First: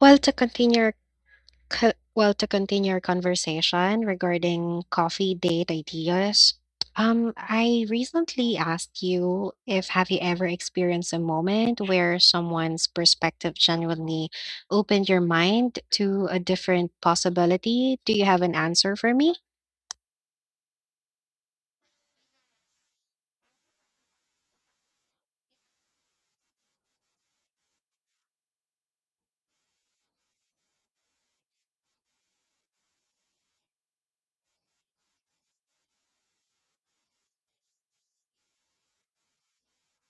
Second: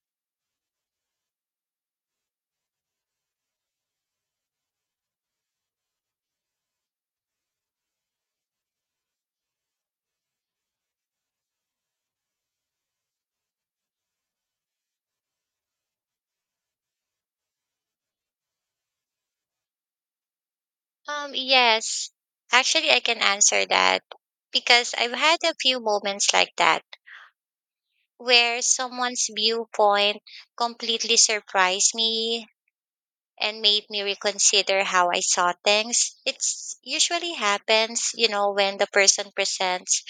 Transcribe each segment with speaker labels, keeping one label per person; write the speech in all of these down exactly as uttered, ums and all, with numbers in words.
Speaker 1: Well, to continue our co- well, to continue our conversation regarding coffee date ideas, um, I recently asked you if have you ever experienced a moment where someone's perspective genuinely opened your mind to a different possibility? Do you have an answer for me?
Speaker 2: Um, yes, actually, I can answer that because I've had a few moments like that where someone's viewpoint completely surprised me and made me reconsider how I saw things. It's usually happens, you know, when the person presents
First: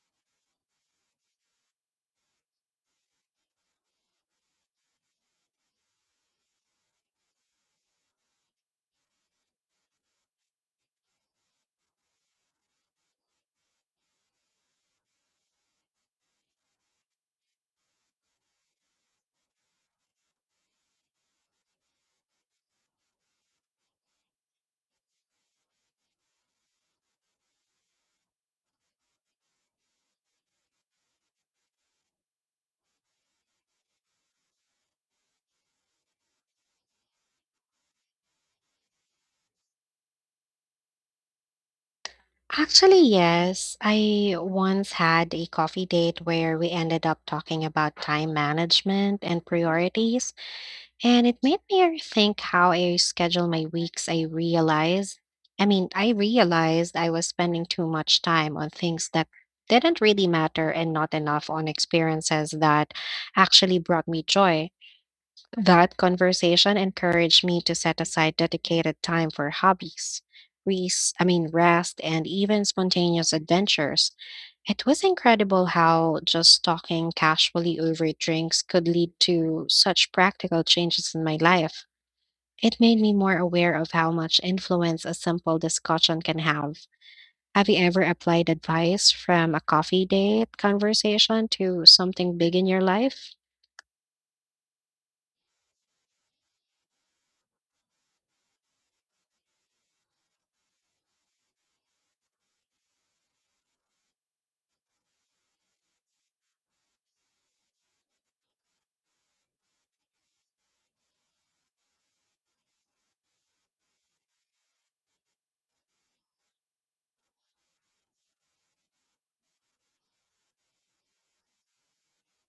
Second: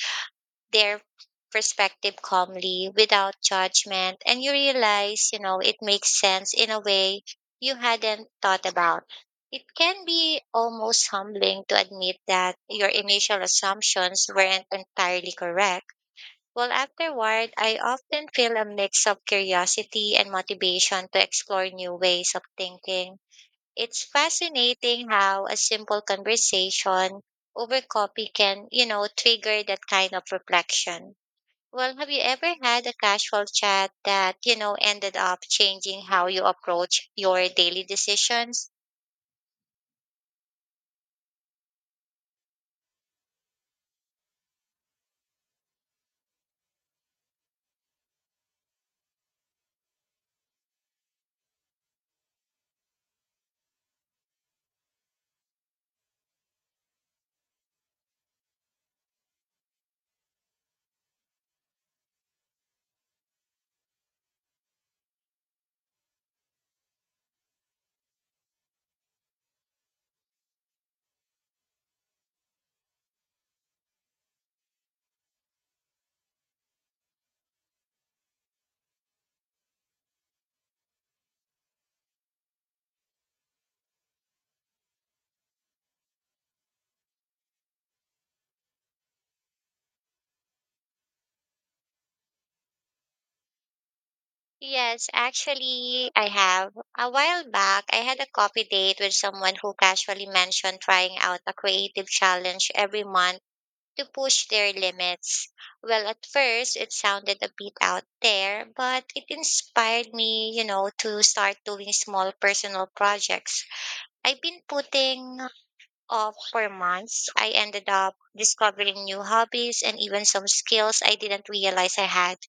Speaker 2: their perspective calmly without judgment, and you realize you know it makes sense in a way you hadn't thought about. It can be almost humbling to admit that your initial assumptions weren't entirely correct. Well, afterward, I often feel a mix of curiosity and motivation to explore new ways of thinking. It's fascinating how a simple conversation over coffee can you know trigger that kind of reflection. Well, have you ever had a casual chat that, you know, ended up changing how you approach your daily decisions?
Speaker 1: Actually, yes. I once had a coffee date where we ended up talking about time management and priorities. And it made me rethink how I schedule my weeks. I realized, I mean, I realized I was spending too much time on things that didn't really matter and not enough on experiences that actually brought me joy. That conversation encouraged me to set aside dedicated time for hobbies, res- I mean, rest, and even spontaneous adventures. It was incredible how just talking casually over drinks could lead to such practical changes in my life. It made me more aware of how much influence a simple discussion can have. Have you ever applied advice from a coffee date conversation to something big in your life?
Speaker 2: Yes, actually, I have. A while back, I had a coffee date with someone who casually mentioned trying out a creative challenge every month to push their limits. Well, at first, it sounded a bit out there, but it inspired me, you know, to start doing small personal projects I've been putting off for months. I ended up discovering new hobbies and even some skills I didn't realize I had.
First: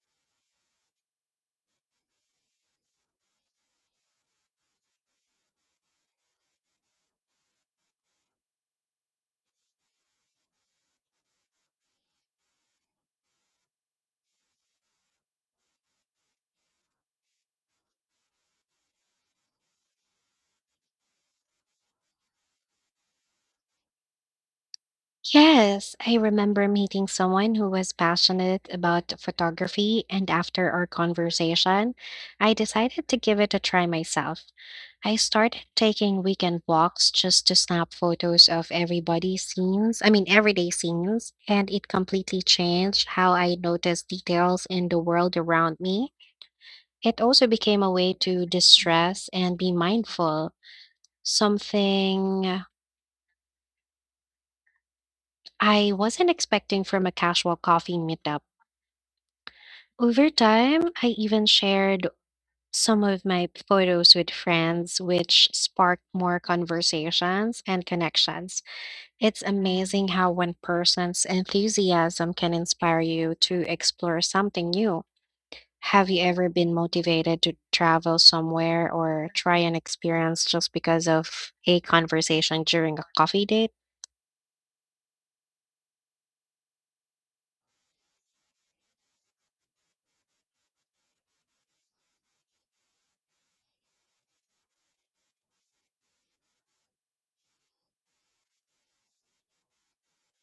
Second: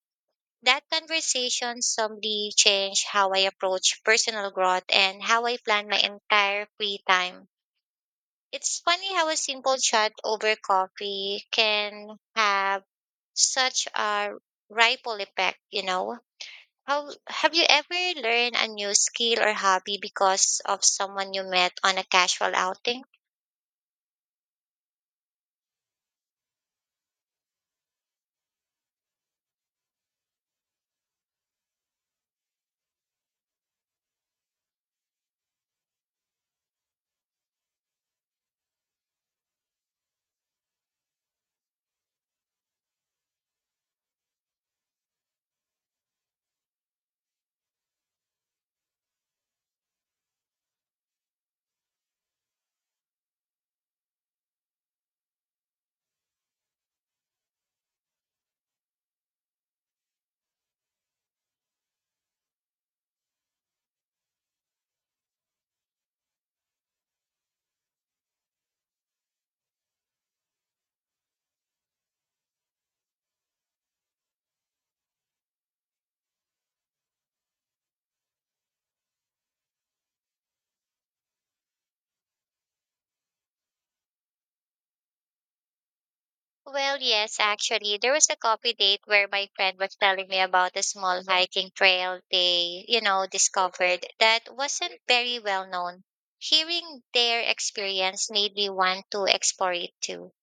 Speaker 2: That conversation suddenly changed how I approach personal growth and how I plan my entire free time. It's funny how a simple chat over coffee can have such a ripple effect, you know? How have you ever learned a new skill or hobby because of someone you met on a casual outing?
Speaker 1: Yes, I remember meeting someone who was passionate about photography, and after our conversation, I decided to give it a try myself. I started taking weekend walks just to snap photos of everybody's scenes, I mean, everyday scenes, and it completely changed how I noticed details in the world around me. It also became a way to distress and be mindful, something I wasn't expecting from a casual coffee meetup. Over time, I even shared some of my photos with friends, which sparked more conversations and connections. It's amazing how one person's enthusiasm can inspire you to explore something new. Have you ever been motivated to travel somewhere or try an experience just because of a conversation during a coffee date?
Speaker 2: Well, yes, actually, there was a coffee date where my friend was telling me about a small hiking trail they, you know, discovered that wasn't very well known. Hearing their experience made me want to explore it too.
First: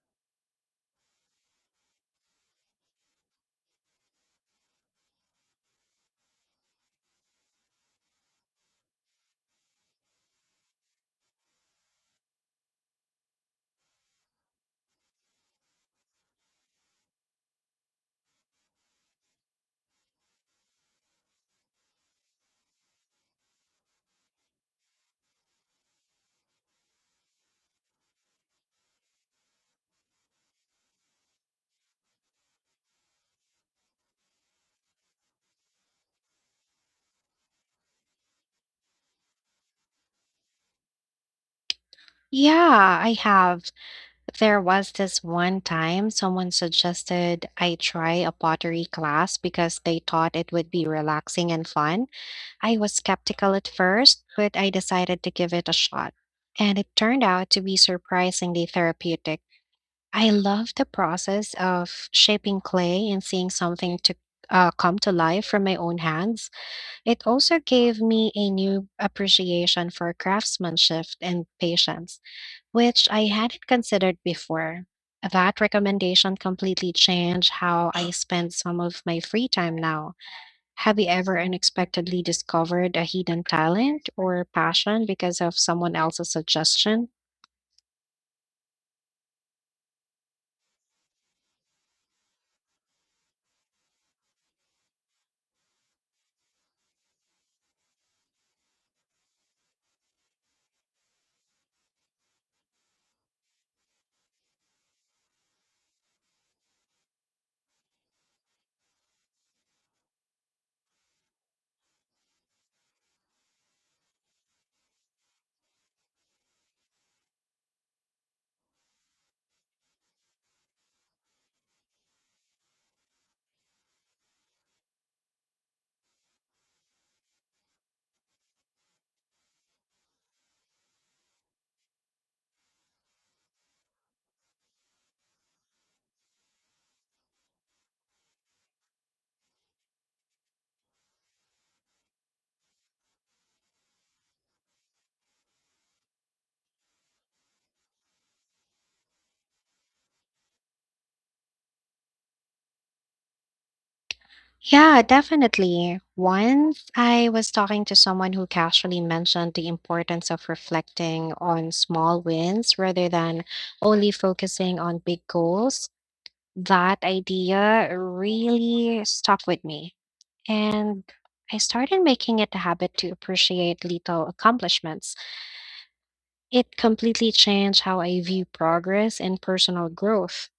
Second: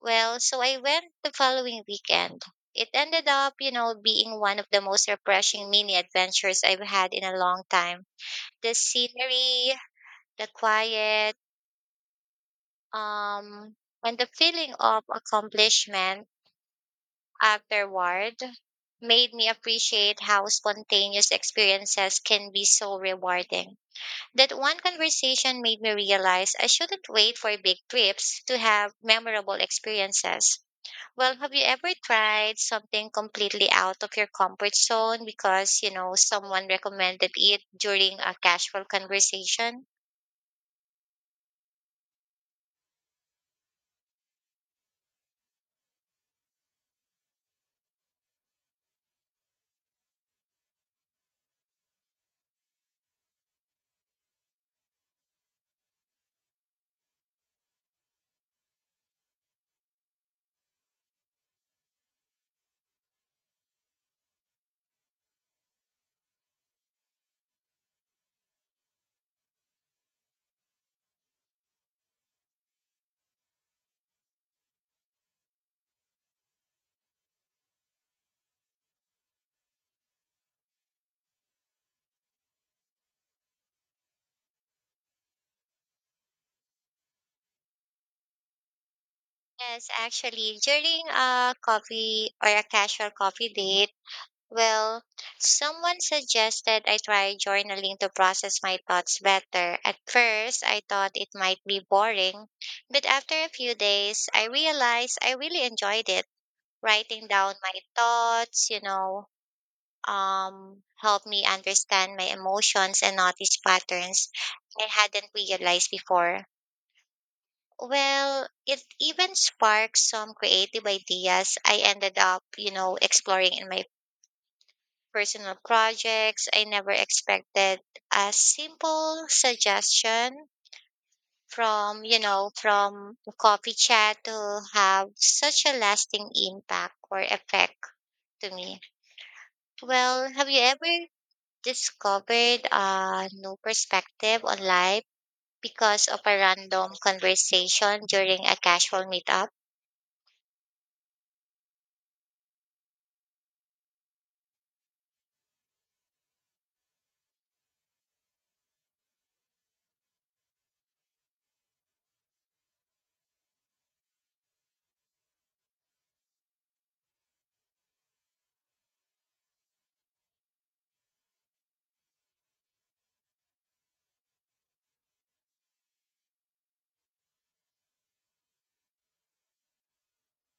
Speaker 2: Well, so I went the following weekend. It ended up, you know, being one of the most refreshing mini adventures I've had in a long time. The scenery, the quiet, um, and the feeling of accomplishment afterward made me appreciate how spontaneous experiences can be so rewarding. That one conversation made me realize I shouldn't wait for big trips to have memorable experiences. Well, have you ever tried something completely out of your comfort zone because, you know, someone recommended it during a casual conversation?
Speaker 1: Yeah, I have. There was this one time someone suggested I try a pottery class because they thought it would be relaxing and fun. I was skeptical at first, but I decided to give it a shot. And it turned out to be surprisingly therapeutic. I love the process of shaping clay and seeing something to uh, come to life from my own hands. It also gave me a new appreciation for craftsmanship and patience, which I hadn't considered before. That recommendation completely changed how I spend some of my free time now. Have you ever unexpectedly discovered a hidden talent or passion because of someone else's suggestion?
Speaker 2: Yes, actually, during a coffee or a casual coffee date, Well, someone suggested I try journaling to process my thoughts better. At first, I thought it might be boring, but after a few days, I realized I really enjoyed it. Writing down my thoughts, you know, um, helped me understand my emotions and notice patterns I hadn't realized before. Well, it even sparked some creative ideas I ended up, you know, exploring in my personal projects I never expected. A simple suggestion from, you know, from a coffee chat to have such a lasting impact or effect to me. Well, have you ever discovered a new perspective on life because of a random conversation during a casual meetup?
Speaker 1: Yeah, definitely. Once I was talking to someone who casually mentioned the importance of reflecting on small wins rather than only focusing on big goals. That idea really stuck with me. And I started making it a habit to appreciate little accomplishments. It completely changed how I view progress and personal growth,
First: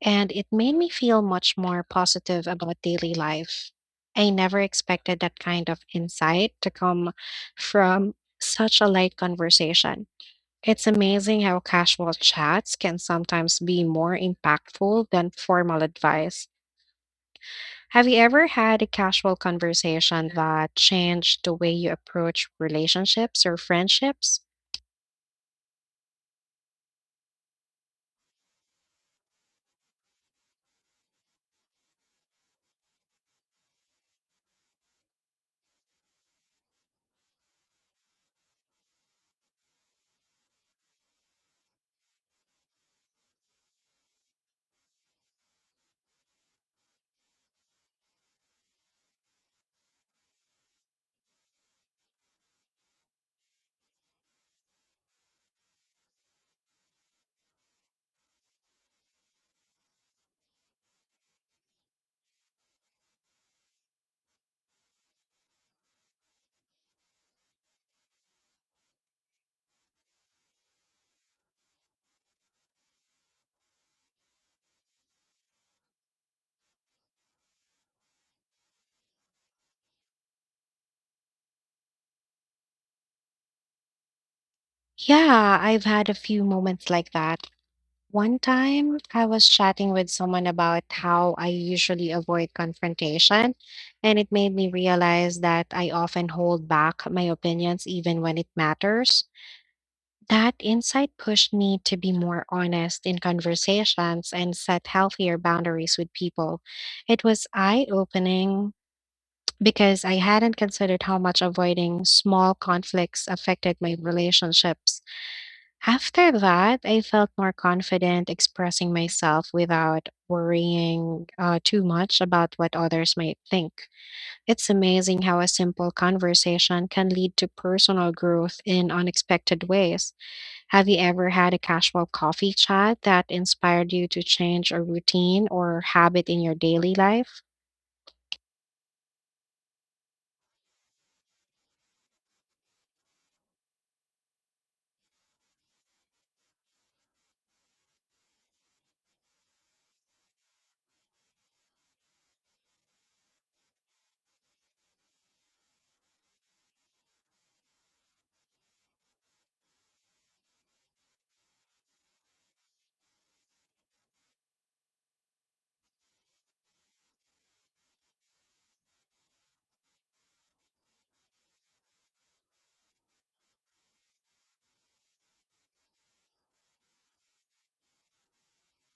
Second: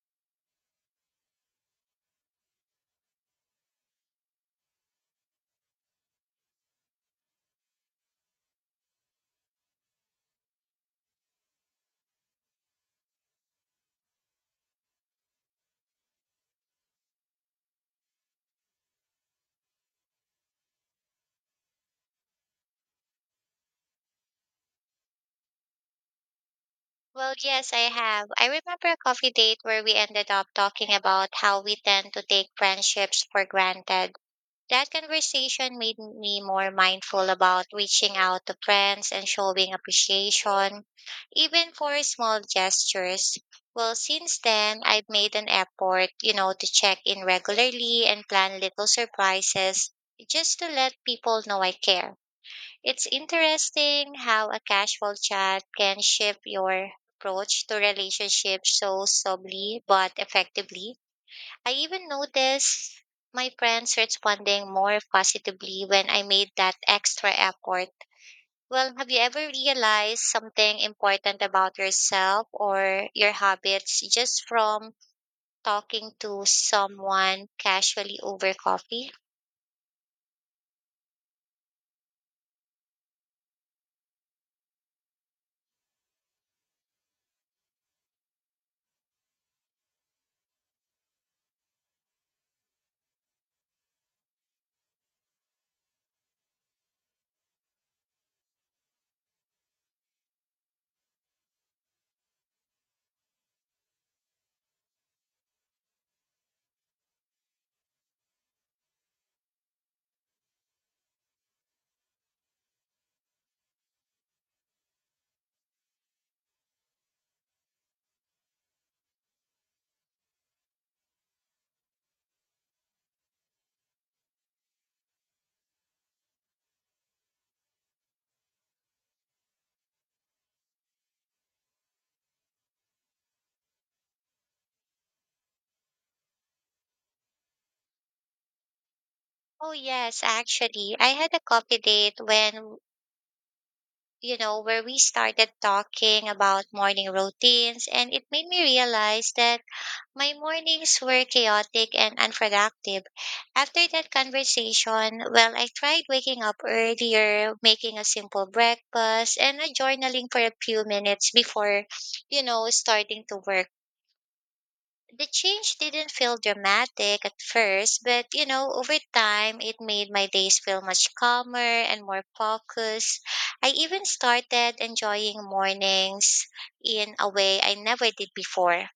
Speaker 1: and it made me feel much more positive about daily life. I never expected that kind of insight to come from such a light conversation. It's amazing how casual chats can sometimes be more impactful than formal advice. Have you ever had a casual conversation that changed the way you approach relationships or friendships?
Speaker 2: Well, yes, I have. I remember a coffee date where we ended up talking about how we tend to take friendships for granted. That conversation made me more mindful about reaching out to friends and showing appreciation, even for small gestures. Well, since then, I've made an effort, you know, to check in regularly and plan little surprises just to let people know I care. It's interesting how a casual chat can shift your approach to relationships so subtly but effectively. I even noticed my friends responding more positively when I made that extra effort. Well, have you ever realized something important about yourself or your habits just from talking to someone casually over coffee?
Speaker 1: Yeah, I've had a few moments like that. One time, I was chatting with someone about how I usually avoid confrontation, and it made me realize that I often hold back my opinions even when it matters. That insight pushed me to be more honest in conversations and set healthier boundaries with people. It was eye-opening because I hadn't considered how much avoiding small conflicts affected my relationships. After that, I felt more confident expressing myself without worrying uh, too much about what others might think. It's amazing how a simple conversation can lead to personal growth in unexpected ways. Have you ever had a casual coffee chat that inspired you to change a routine or habit in your daily life?
Speaker 2: Oh, yes, actually. I had a coffee date when, you know, where we started talking about morning routines, and it made me realize that my mornings were chaotic and unproductive. After that conversation, well, I tried waking up earlier, making a simple breakfast, and a journaling for a few minutes before, you know, starting to work. The change didn't feel dramatic at first, but you know, over time, it made my days feel much calmer and more focused. I even started enjoying mornings in a way I never did before.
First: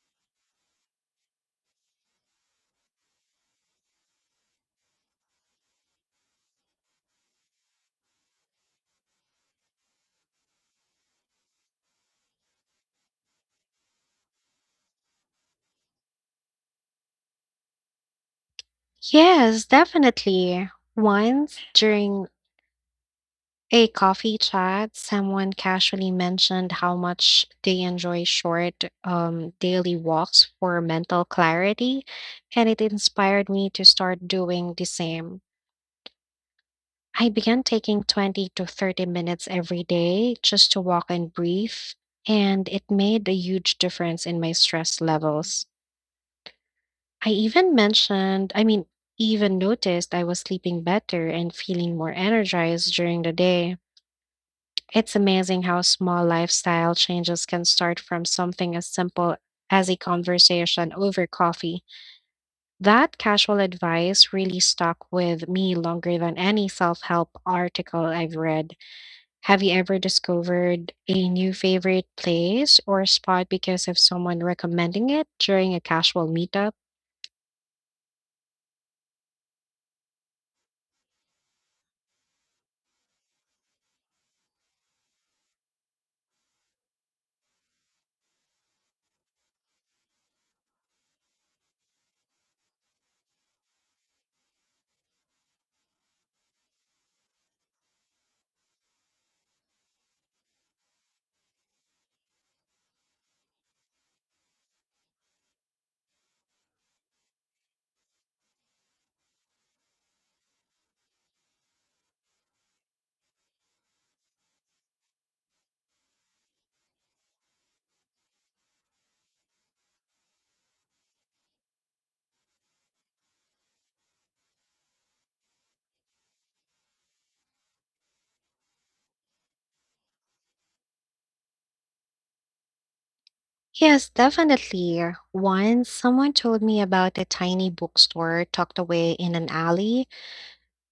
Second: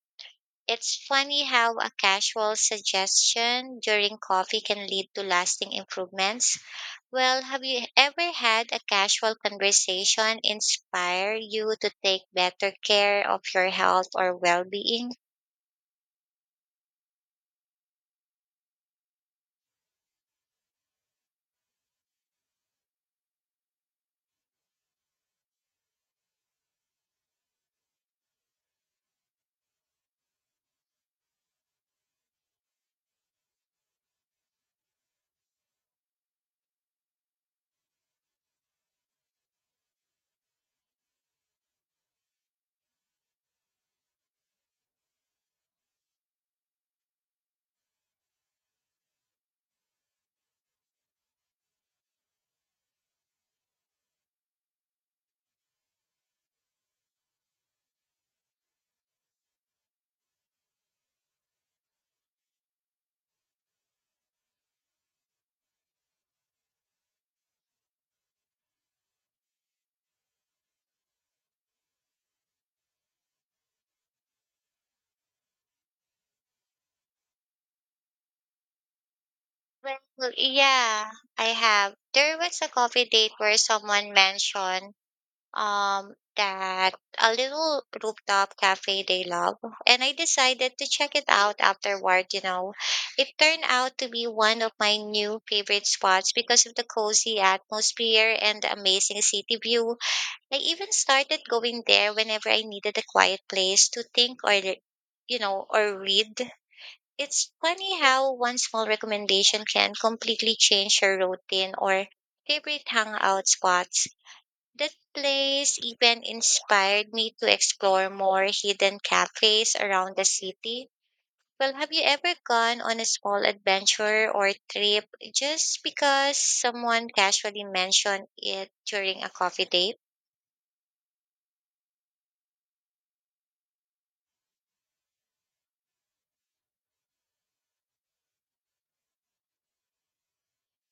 Speaker 2: It's funny how a casual suggestion during coffee can lead to lasting improvements. Well, have you ever had a casual conversation inspire you to take better care of your health or well being?
Speaker 1: Yes, definitely. Once during a coffee chat, someone casually mentioned how much they enjoy short um, daily walks for mental clarity, and it inspired me to start doing the same. I began taking twenty to thirty minutes every day just to walk and breathe, and it made a huge difference in my stress levels. I even mentioned, I mean, even noticed I was sleeping better and feeling more energized during the day. It's amazing how small lifestyle changes can start from something as simple as a conversation over coffee. That casual advice really stuck with me longer than any self help article I've read. Have you ever discovered a new favorite place or spot because of someone recommending it during a casual meetup?
Speaker 2: Well, yeah, I have. There was a coffee date where someone mentioned um, that a little rooftop cafe they love, and I decided to check it out afterward. You know, it turned out to be one of my new favorite spots because of the cozy atmosphere and the amazing city view. I even started going there whenever I needed a quiet place to think or, re- you know, or read. It's funny how one small recommendation can completely change your routine or favorite hangout spots. That place even inspired me to explore more hidden cafes around the city. Well, have you ever gone on a small adventure or trip just because someone casually mentioned it during a coffee date?
Speaker 1: Yes, definitely. Once someone told me about a tiny bookstore tucked away in an alley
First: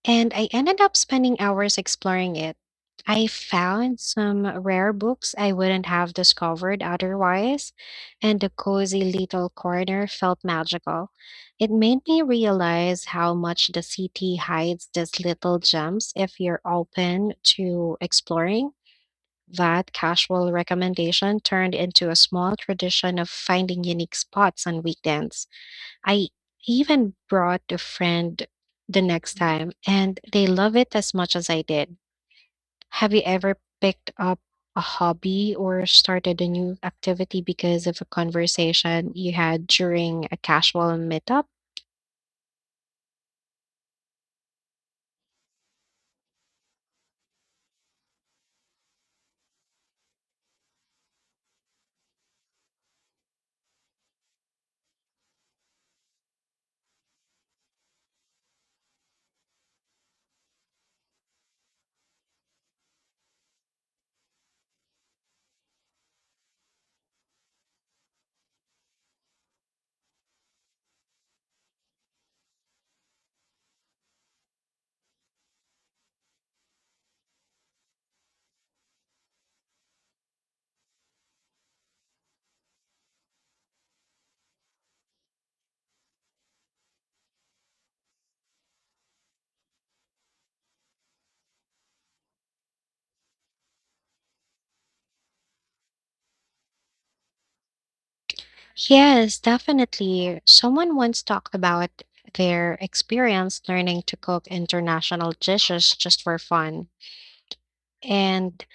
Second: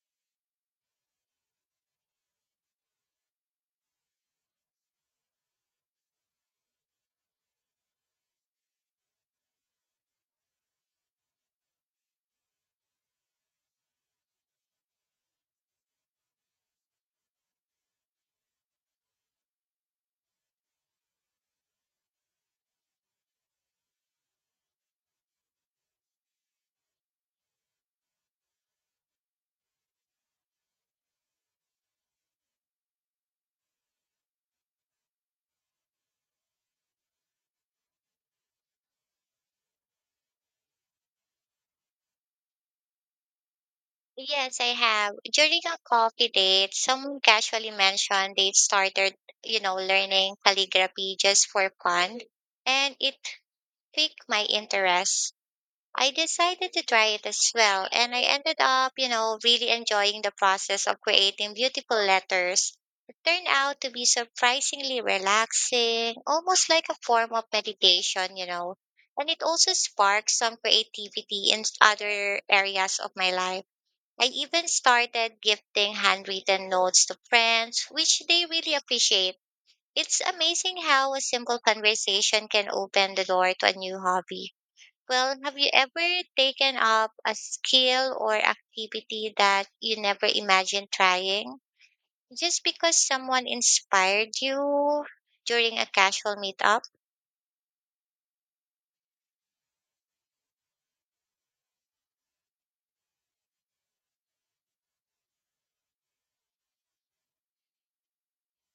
Speaker 1: and I ended up spending hours exploring it. I found some rare books I wouldn't have discovered otherwise, and the cozy little corner felt magical. It made me realize how much the city hides these little gems if you're open to exploring. That casual recommendation turned into a small tradition of finding unique spots on weekends. I even brought a friend the next time, and they love it as much as I did. Have you ever picked up a hobby or started a new activity because of a conversation you had during a casual meetup?
Speaker 2: Yes, I have. During a coffee date, someone casually mentioned they started, you know, learning calligraphy just for fun, and it piqued my interest. I decided to try it as well, and I ended up, you know, really enjoying the process of creating beautiful letters. It turned out to be surprisingly relaxing, almost like a form of meditation, you know. And it also sparked some creativity in s- other areas of my life. I even started gifting handwritten notes to friends, which they really appreciate. It's amazing how a simple conversation can open the door to a new hobby. Well, have you ever taken up a skill or activity that you never imagined trying just because someone inspired you during a casual meetup?
Speaker 1: Yes, definitely. Someone once talked about their experience learning to cook international dishes just for fun. And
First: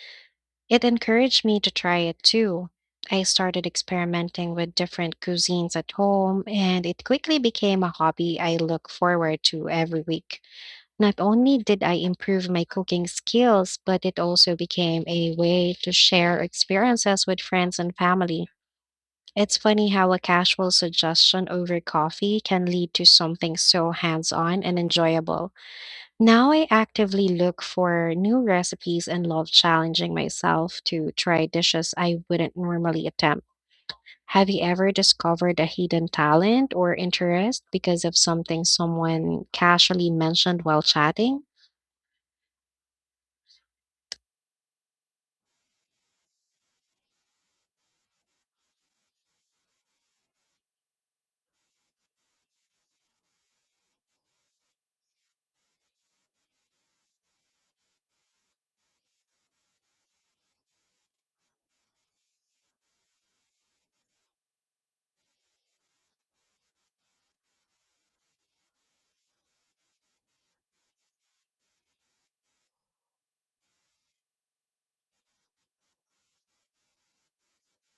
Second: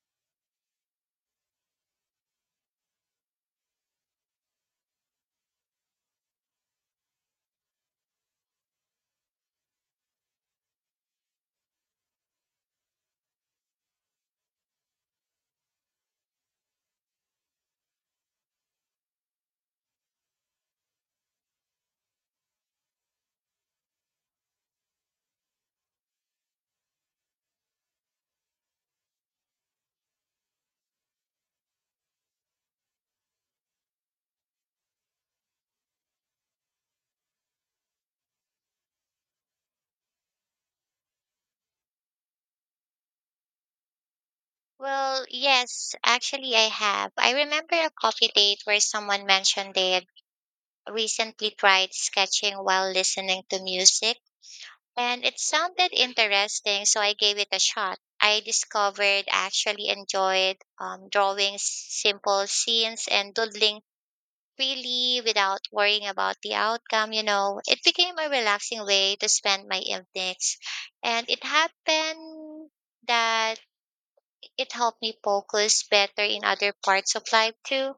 Speaker 1: it encouraged me to try it too. I started experimenting with different cuisines at home, and it quickly became a hobby I look forward to every week. Not only did I improve my cooking skills, but it also became a way to share experiences with friends and family. It's funny how a casual suggestion over coffee can lead to something so hands on and enjoyable. Now I actively look for new recipes and love challenging myself to try dishes I wouldn't normally attempt. Have you ever discovered a hidden talent or interest because of something someone casually mentioned while chatting?
Speaker 2: Well, yes, actually, I have. I remember a coffee date where someone mentioned they had recently tried sketching while listening to music, and it sounded interesting, so I gave it a shot. I discovered I actually enjoyed um, drawing simple scenes and doodling really without worrying about the outcome, you know. It became a relaxing way to spend my evenings. And it happened that it helped me focus better in other parts of life too.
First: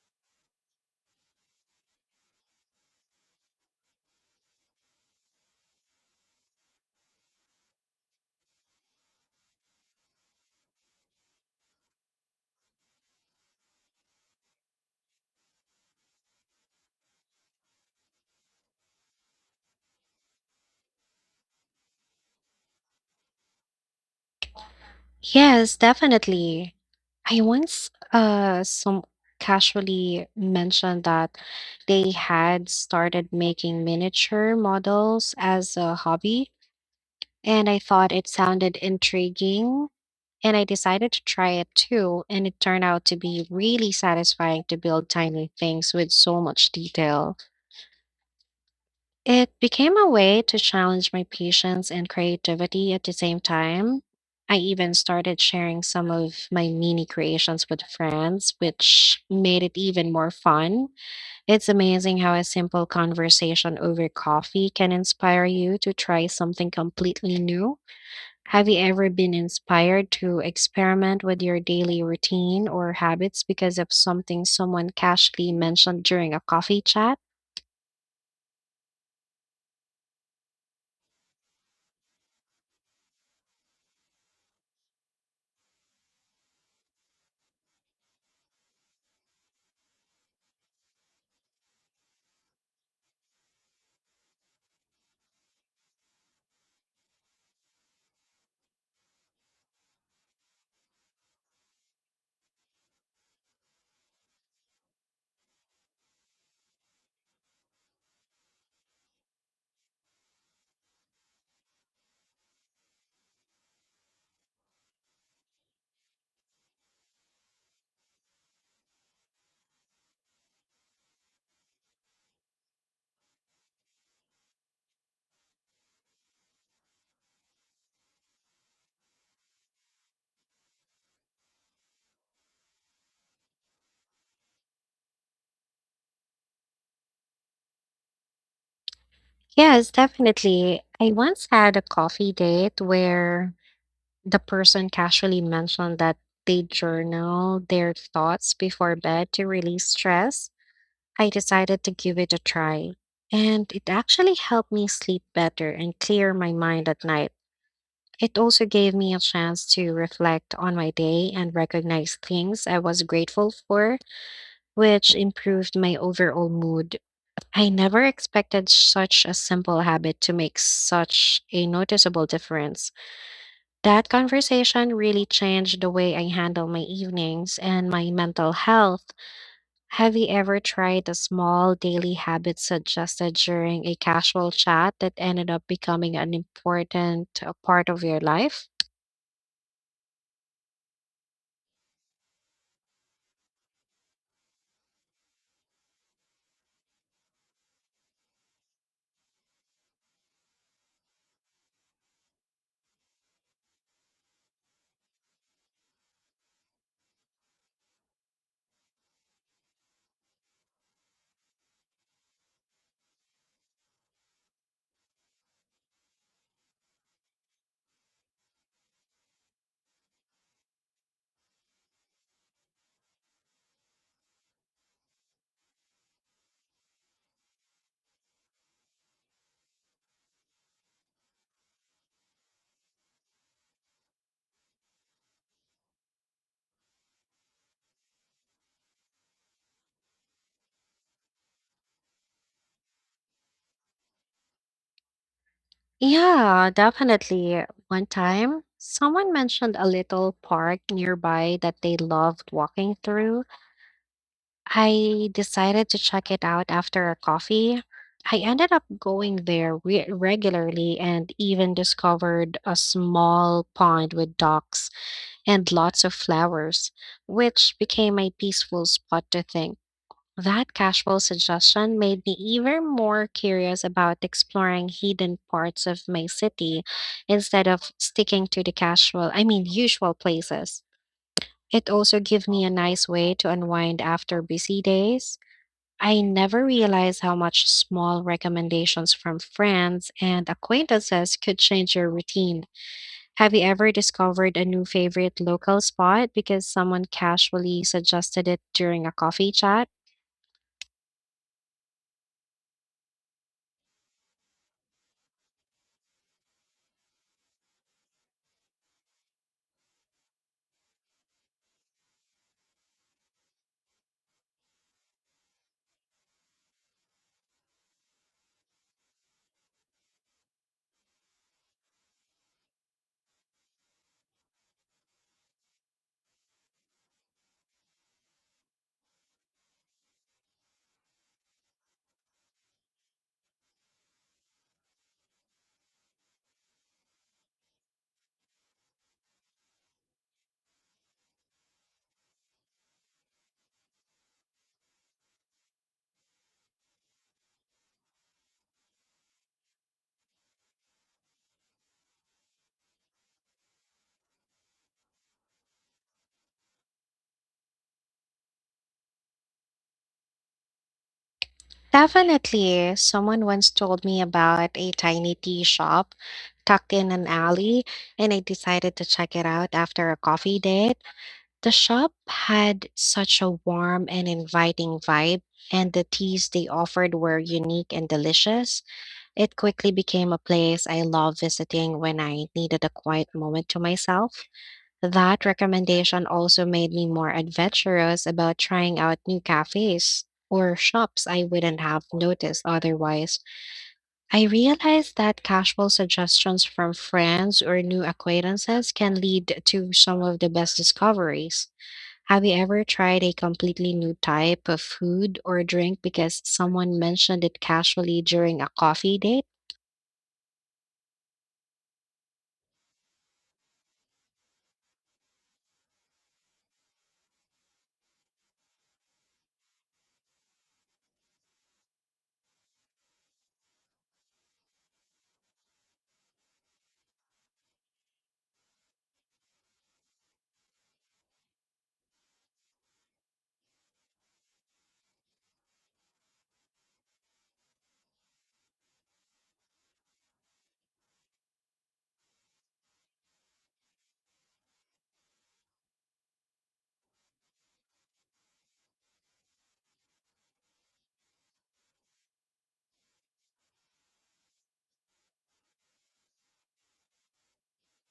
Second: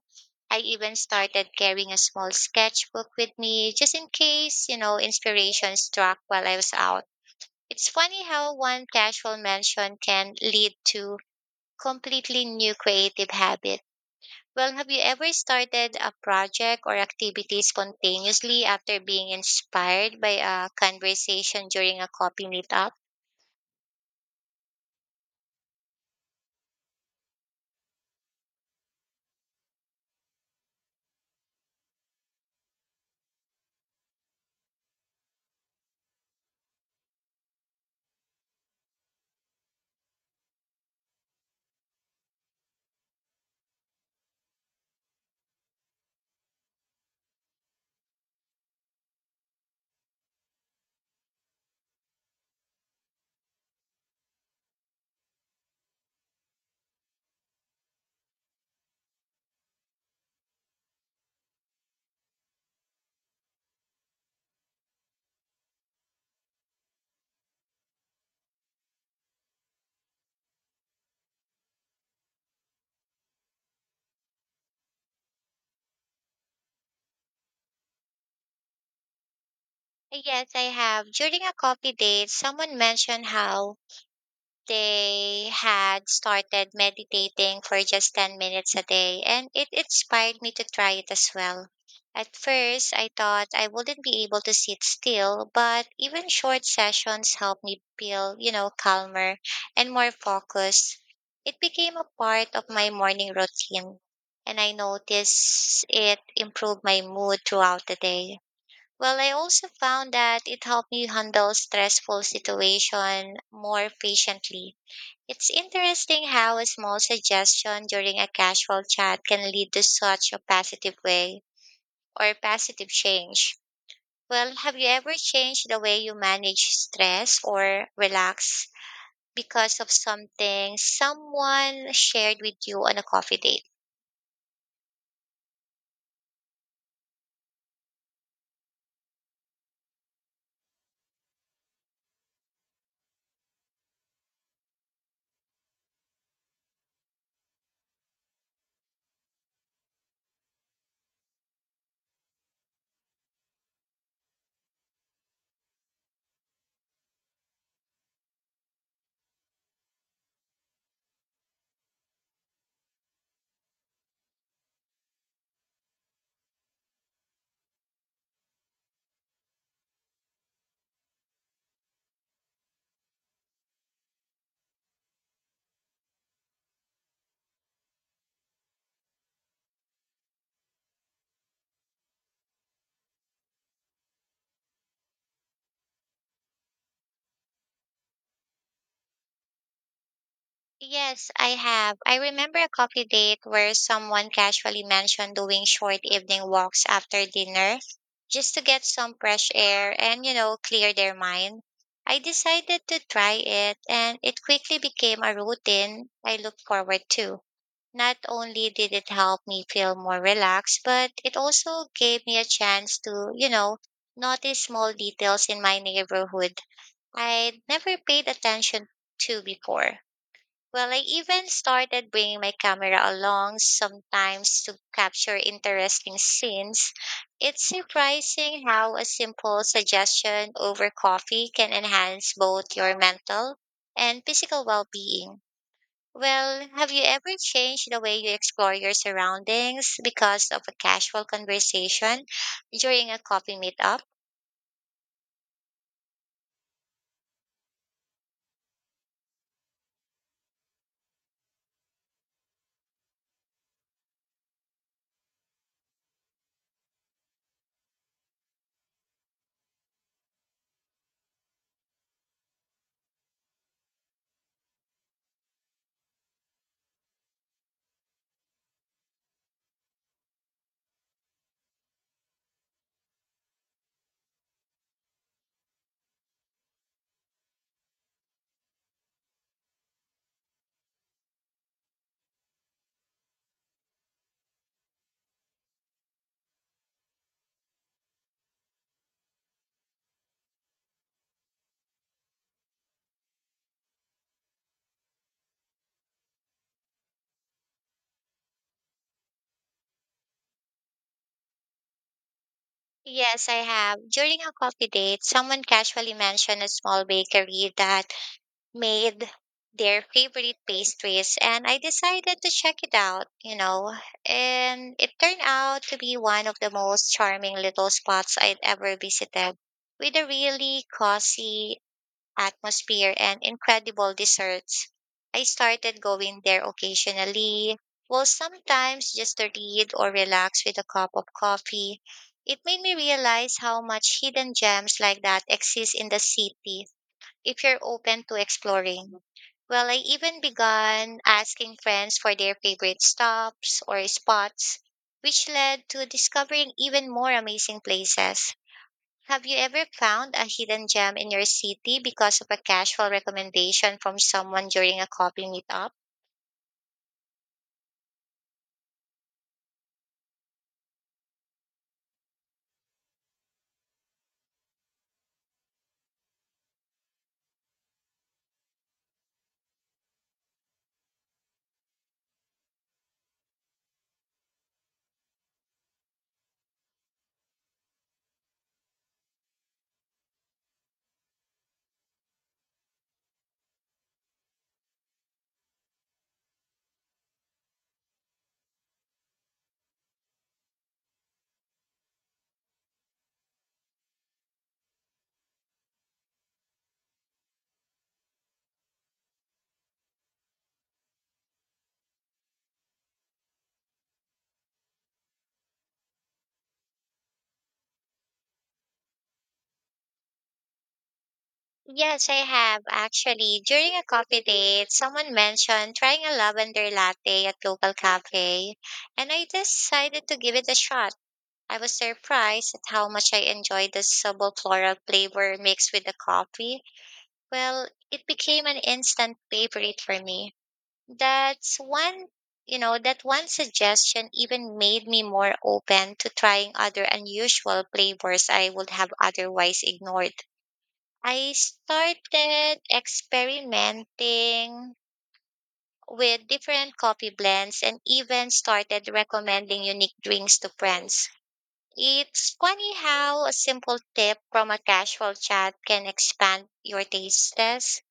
Speaker 2: I even started carrying a small sketchbook with me just in case, you know, inspiration struck while I was out. It's funny how one casual mention can lead to completely new creative habits. Well, have you ever started a project or activity spontaneously after being inspired by a conversation during a coffee meetup?
Speaker 1: Yes, definitely. I once uh some casually mentioned that they had started making miniature models as a hobby, and I thought it sounded intriguing. And I decided to try it too, and it turned out to be really satisfying to build tiny things with so much detail. It became a way to challenge my patience and creativity at the same time. I even started sharing some of my mini creations with friends, which made it even more fun. It's amazing how a simple conversation over coffee can inspire you to try something completely new. Have you ever been inspired to experiment with your daily routine or habits because of something someone casually mentioned during a coffee chat?
Speaker 2: Yes, I have. During a coffee date, someone mentioned how they had started meditating for just ten minutes a day, and it inspired me to try it as well. At first, I thought I wouldn't be able to sit still, but even short sessions helped me feel, you know, calmer and more focused. It became a part of my morning routine, and I noticed it improved my mood throughout the day. Well, I also found that it helped me handle stressful situation more patiently. It's interesting how a small suggestion during a casual chat can lead to such a positive way or positive change. Well, have you ever changed the way you manage stress or relax because of something someone shared with you on a coffee date?
Speaker 1: Yes, definitely. I once had a coffee date where the person casually mentioned that they journal their thoughts before bed to release stress. I decided to give it a try, and it actually helped me sleep better and clear my mind at night. It also gave me a chance to reflect on my day and recognize things I was grateful for, which improved my overall mood. I never expected such a simple habit to make such a noticeable difference. That conversation really changed the way I handle my evenings and my mental health. Have you ever tried a small daily habit suggested during a casual chat that ended up becoming an important uh, part of your life?
Speaker 2: Yes, I have. I remember a coffee date where someone casually mentioned doing short evening walks after dinner just to get some fresh air and, you know, clear their mind. I decided to try it, and it quickly became a routine I look forward to. Not only did it help me feel more relaxed, but it also gave me a chance to, you know, notice small details in my neighborhood I'd never paid attention to before. Well, I even started bringing my camera along sometimes to capture interesting scenes. It's surprising how a simple suggestion over coffee can enhance both your mental and physical well being. Well, have you ever changed the way you explore your surroundings because of a casual conversation during a coffee meetup?
Speaker 1: Yeah, definitely. One time, someone mentioned a little park nearby that they loved walking through. I decided to check it out after a coffee. I ended up going there re regularly and even discovered a small pond with ducks and lots of flowers, which became a peaceful spot to think. That casual suggestion made me even more curious about exploring hidden parts of my city instead of sticking to the casual, I mean, usual places. It also gave me a nice way to unwind after busy days. I never realized how much small recommendations from friends and acquaintances could change your routine. Have you ever discovered a new favorite local spot because someone casually suggested it during a coffee chat?
Speaker 2: Yes, I have. During a coffee date, someone casually mentioned a small bakery that made their favorite pastries, and I decided to check it out, you know, and it turned out to be one of the most charming little spots I'd ever visited, with a really cozy atmosphere and incredible desserts. I started going there occasionally, well, sometimes just to read or relax with a cup of coffee. It made me realize how much hidden gems like that exist in the city if you're open to exploring. Well, I even began asking friends for their favorite stops or spots, which led to discovering even more amazing places. Have you ever found a hidden gem in your city because of a casual recommendation from someone during a coffee meetup?
Speaker 1: Definitely. Someone once told me about a tiny tea shop tucked in an alley, and I decided to check it out after a coffee date. The shop had such a warm and inviting vibe, and the teas they offered were unique and delicious. It quickly became a place I love visiting when I needed a quiet moment to myself. That recommendation also made me more adventurous about trying out new cafes or shops I wouldn't have noticed otherwise. I realized that casual suggestions from friends or new acquaintances can lead to some of the best discoveries. Have you ever tried a completely new type of food or drink because someone mentioned it casually during a coffee date?
Speaker 2: Yes, I have actually. During a coffee date, someone mentioned trying a lavender latte at local cafe, and I decided to give it a shot. I was surprised at how much I enjoyed the subtle floral flavor mixed with the coffee. Well, it became an instant favorite for me. That's one, you know, that one suggestion even made me more open to trying other unusual flavors I would have otherwise ignored. I started experimenting with different coffee blends and even started recommending unique drinks to friends. It's funny how a simple tip from a casual chat can expand your taste test.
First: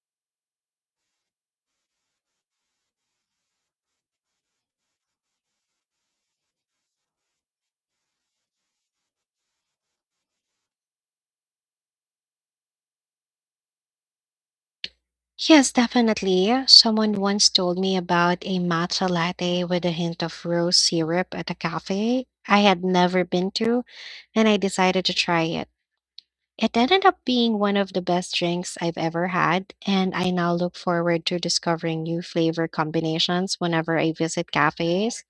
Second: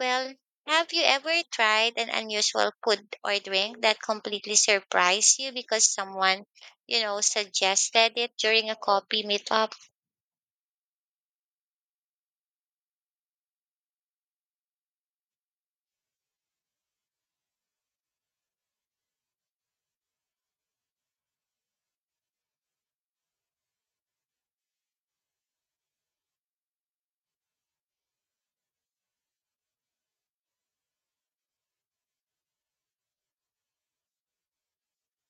Speaker 2: Well, have you ever tried an unusual food or drink that completely surprised you because someone, you know, suggested it during a coffee meetup?
Speaker 1: Yes, definitely. Someone once told me about a matcha latte with a hint of rose syrup at a cafe I had never been to, and I decided to try it. It ended up being one of the best drinks I've ever had, and I now look forward to discovering new flavor combinations whenever I visit cafes.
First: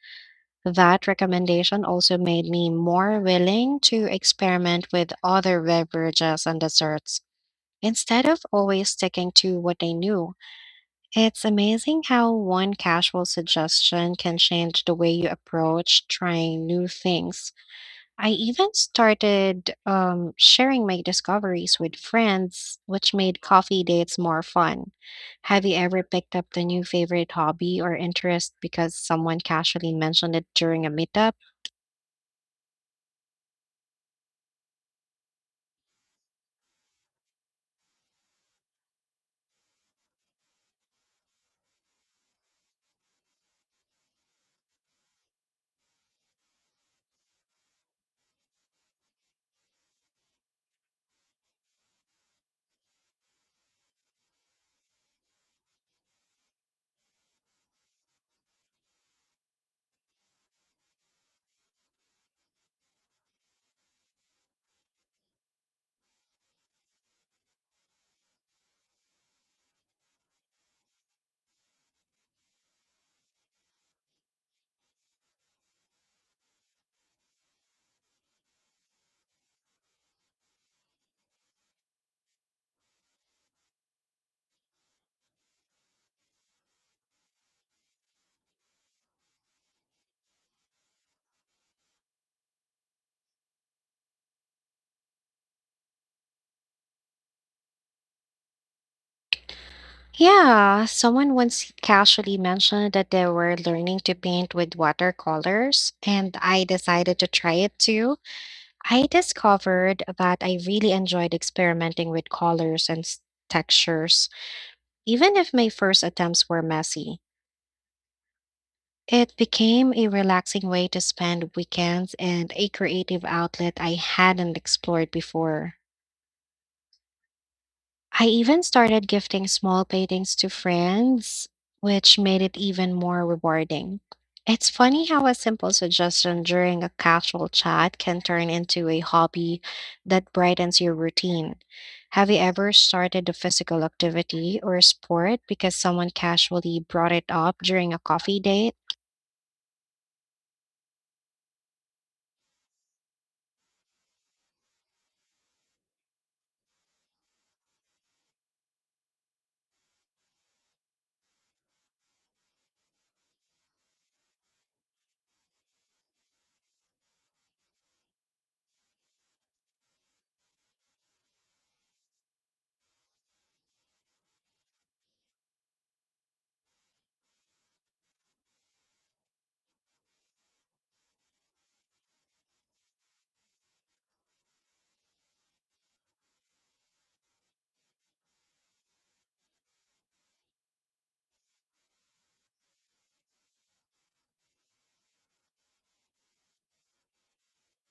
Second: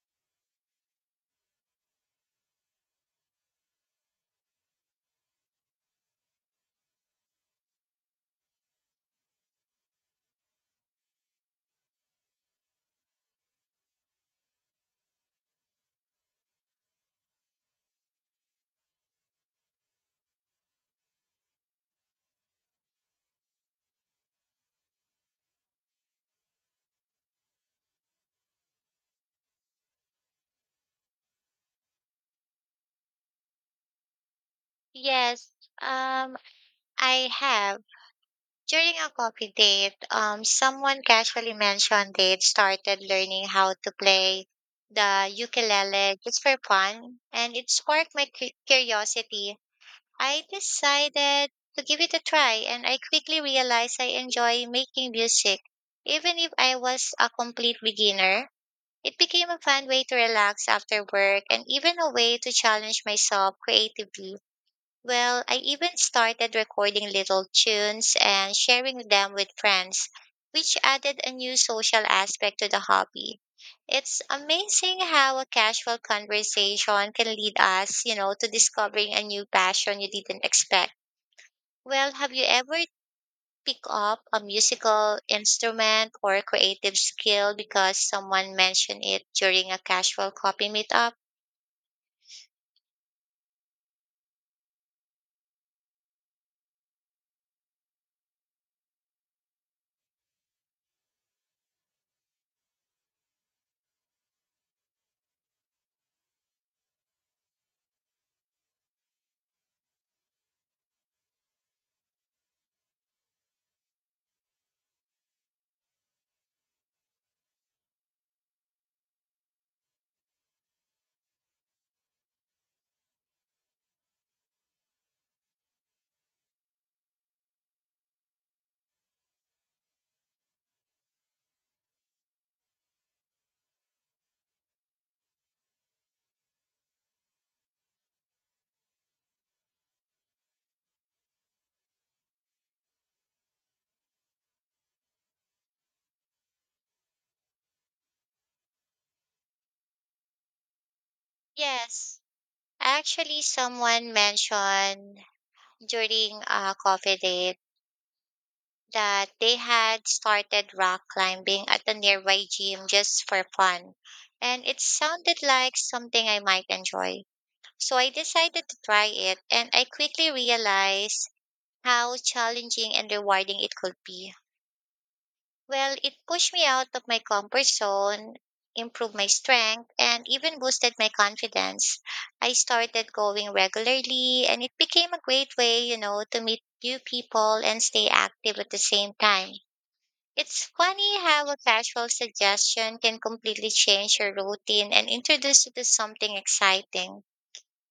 Speaker 1: That recommendation also made me more willing to experiment with other beverages and desserts instead of always sticking to what I knew. It's amazing how one casual suggestion can change the way you approach trying new things. I even started um, sharing my discoveries with friends, which made coffee dates more fun. Have you ever picked up the new favorite hobby or interest because someone casually mentioned it during a meetup?
Speaker 2: Yes, um, I have. During a coffee date, um, someone casually mentioned they'd started learning how to play the ukulele just for fun, and it sparked my cu- curiosity. I decided to give it a try, and I quickly realized I enjoy making music. Even if I was a complete beginner, it became a fun way to relax after work and even a way to challenge myself creatively. Well, I even started recording little tunes and sharing them with friends, which added a new social aspect to the hobby. It's amazing how a casual conversation can lead us, you know, to discovering a new passion you didn't expect. Well, have you ever picked up a musical instrument or creative skill because someone mentioned it during a casual coffee meetup?
Speaker 1: Yeah, someone once casually mentioned that they were learning to paint with watercolors, and I decided to try it too. I discovered that I really enjoyed experimenting with colors and s- textures, even if my first attempts were messy. It became a relaxing way to spend weekends and a creative outlet I hadn't explored before. I even started gifting small paintings to friends, which made it even more rewarding. It's funny how a simple suggestion during a casual chat can turn into a hobby that brightens your routine. Have you ever started a physical activity or a sport because someone casually brought it up during a coffee date?
Speaker 2: Yes. Actually, someone mentioned during a coffee date that they had started rock climbing at a nearby gym just for fun. And it sounded like something I might enjoy. So I decided to try it, and I quickly realized how challenging and rewarding it could be. Well, it pushed me out of my comfort zone, improved my strength, and even boosted my confidence. I started going regularly, and it became a great way, you know, to meet new people and stay active at the same time. It's funny how a casual suggestion can completely change your routine and introduce you to something exciting.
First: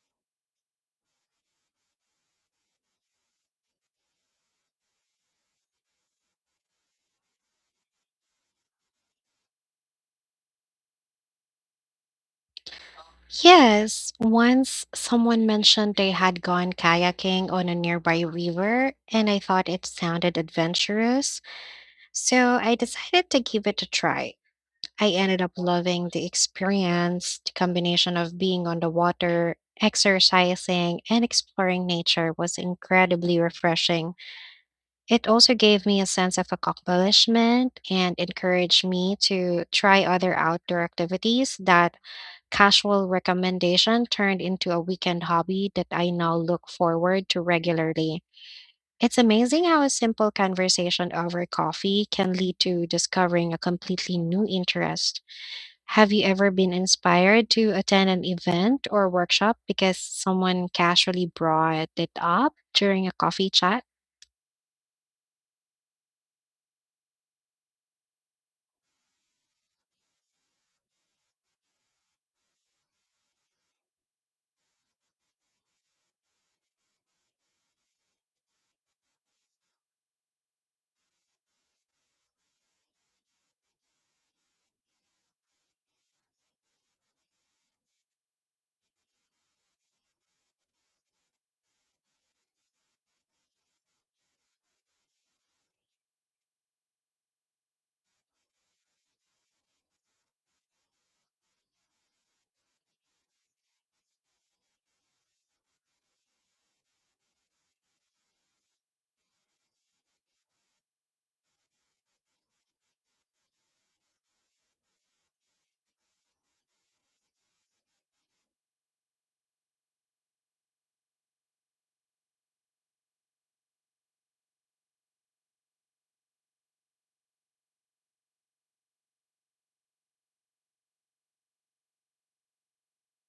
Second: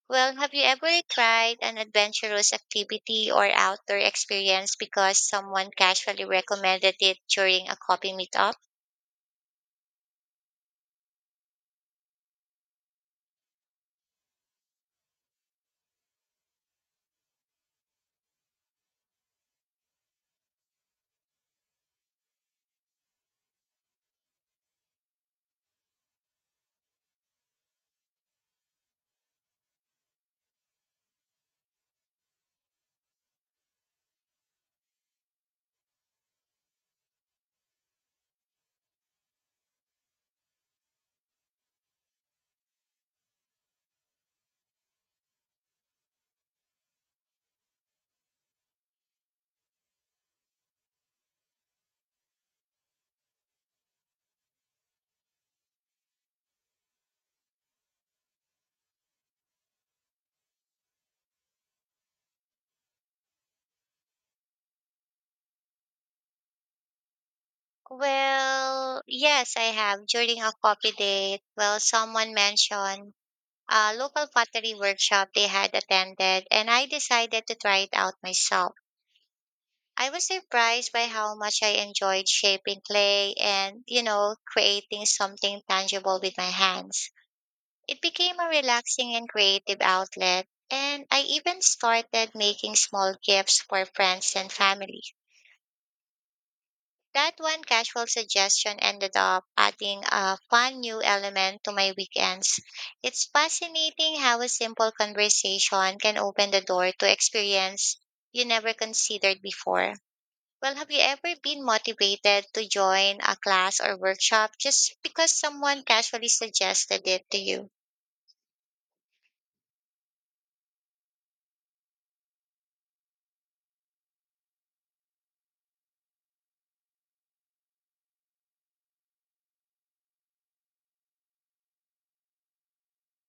Speaker 2: Well, have you ever tried an adventurous activity or outdoor experience because someone casually recommended it during a coffee meetup?
Speaker 1: Yes, once someone mentioned they had gone kayaking on a nearby river, and I thought it sounded adventurous. So I decided to give it a try. I ended up loving the experience, the combination of being on the water, exercising, and exploring nature was incredibly refreshing. It also gave me a sense of accomplishment and encouraged me to try other outdoor activities. That casual recommendation turned into a weekend hobby that I now look forward to regularly. It's amazing how a simple conversation over coffee can lead to discovering a completely new interest. Have you ever been inspired to attend an event or workshop because someone casually brought it up during a coffee chat?
Speaker 2: Well, yes, I have. During a coffee date, well, someone mentioned a local pottery workshop they had attended, and I decided to try it out myself. I was surprised by how much I enjoyed shaping clay and, you know, creating something tangible with my hands. It became a relaxing and creative outlet, and I even started making small gifts for friends and family. That one casual suggestion ended up adding a fun new element to my weekends. It's fascinating how a simple conversation can open the door to experience you never considered before. Well, have you ever been motivated to join a class or workshop just because someone casually suggested it to you?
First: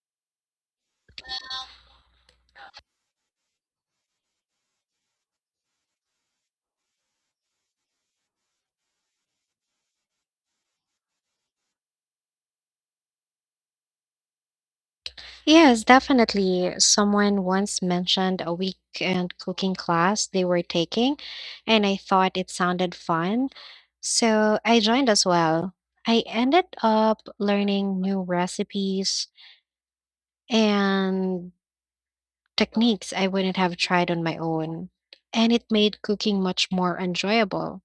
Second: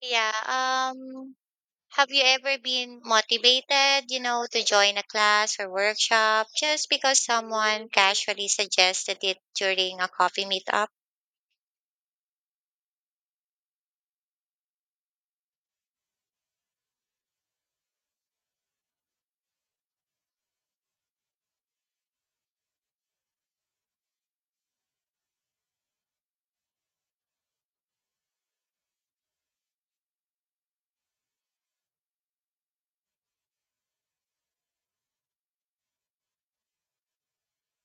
Speaker 2: Yeah, um Have you ever been motivated, you know, to join a class or workshop just because someone casually suggested it during a coffee meetup?
Speaker 1: Yes, definitely. Someone once mentioned a weekend cooking class they were taking, and I thought it sounded fun. So I joined as well. I ended up learning new recipes and techniques I wouldn't have tried on my own. And it made cooking much more enjoyable.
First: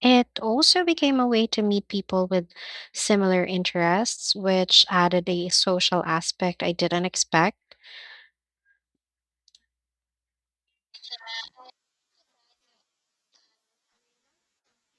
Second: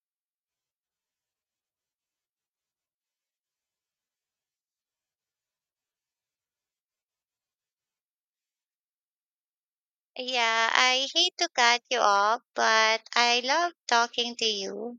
Speaker 1: It also became a way to meet people with similar interests, which added a social aspect I didn't expect.
Speaker 2: Yeah, I hate to cut you off, but I love talking to you.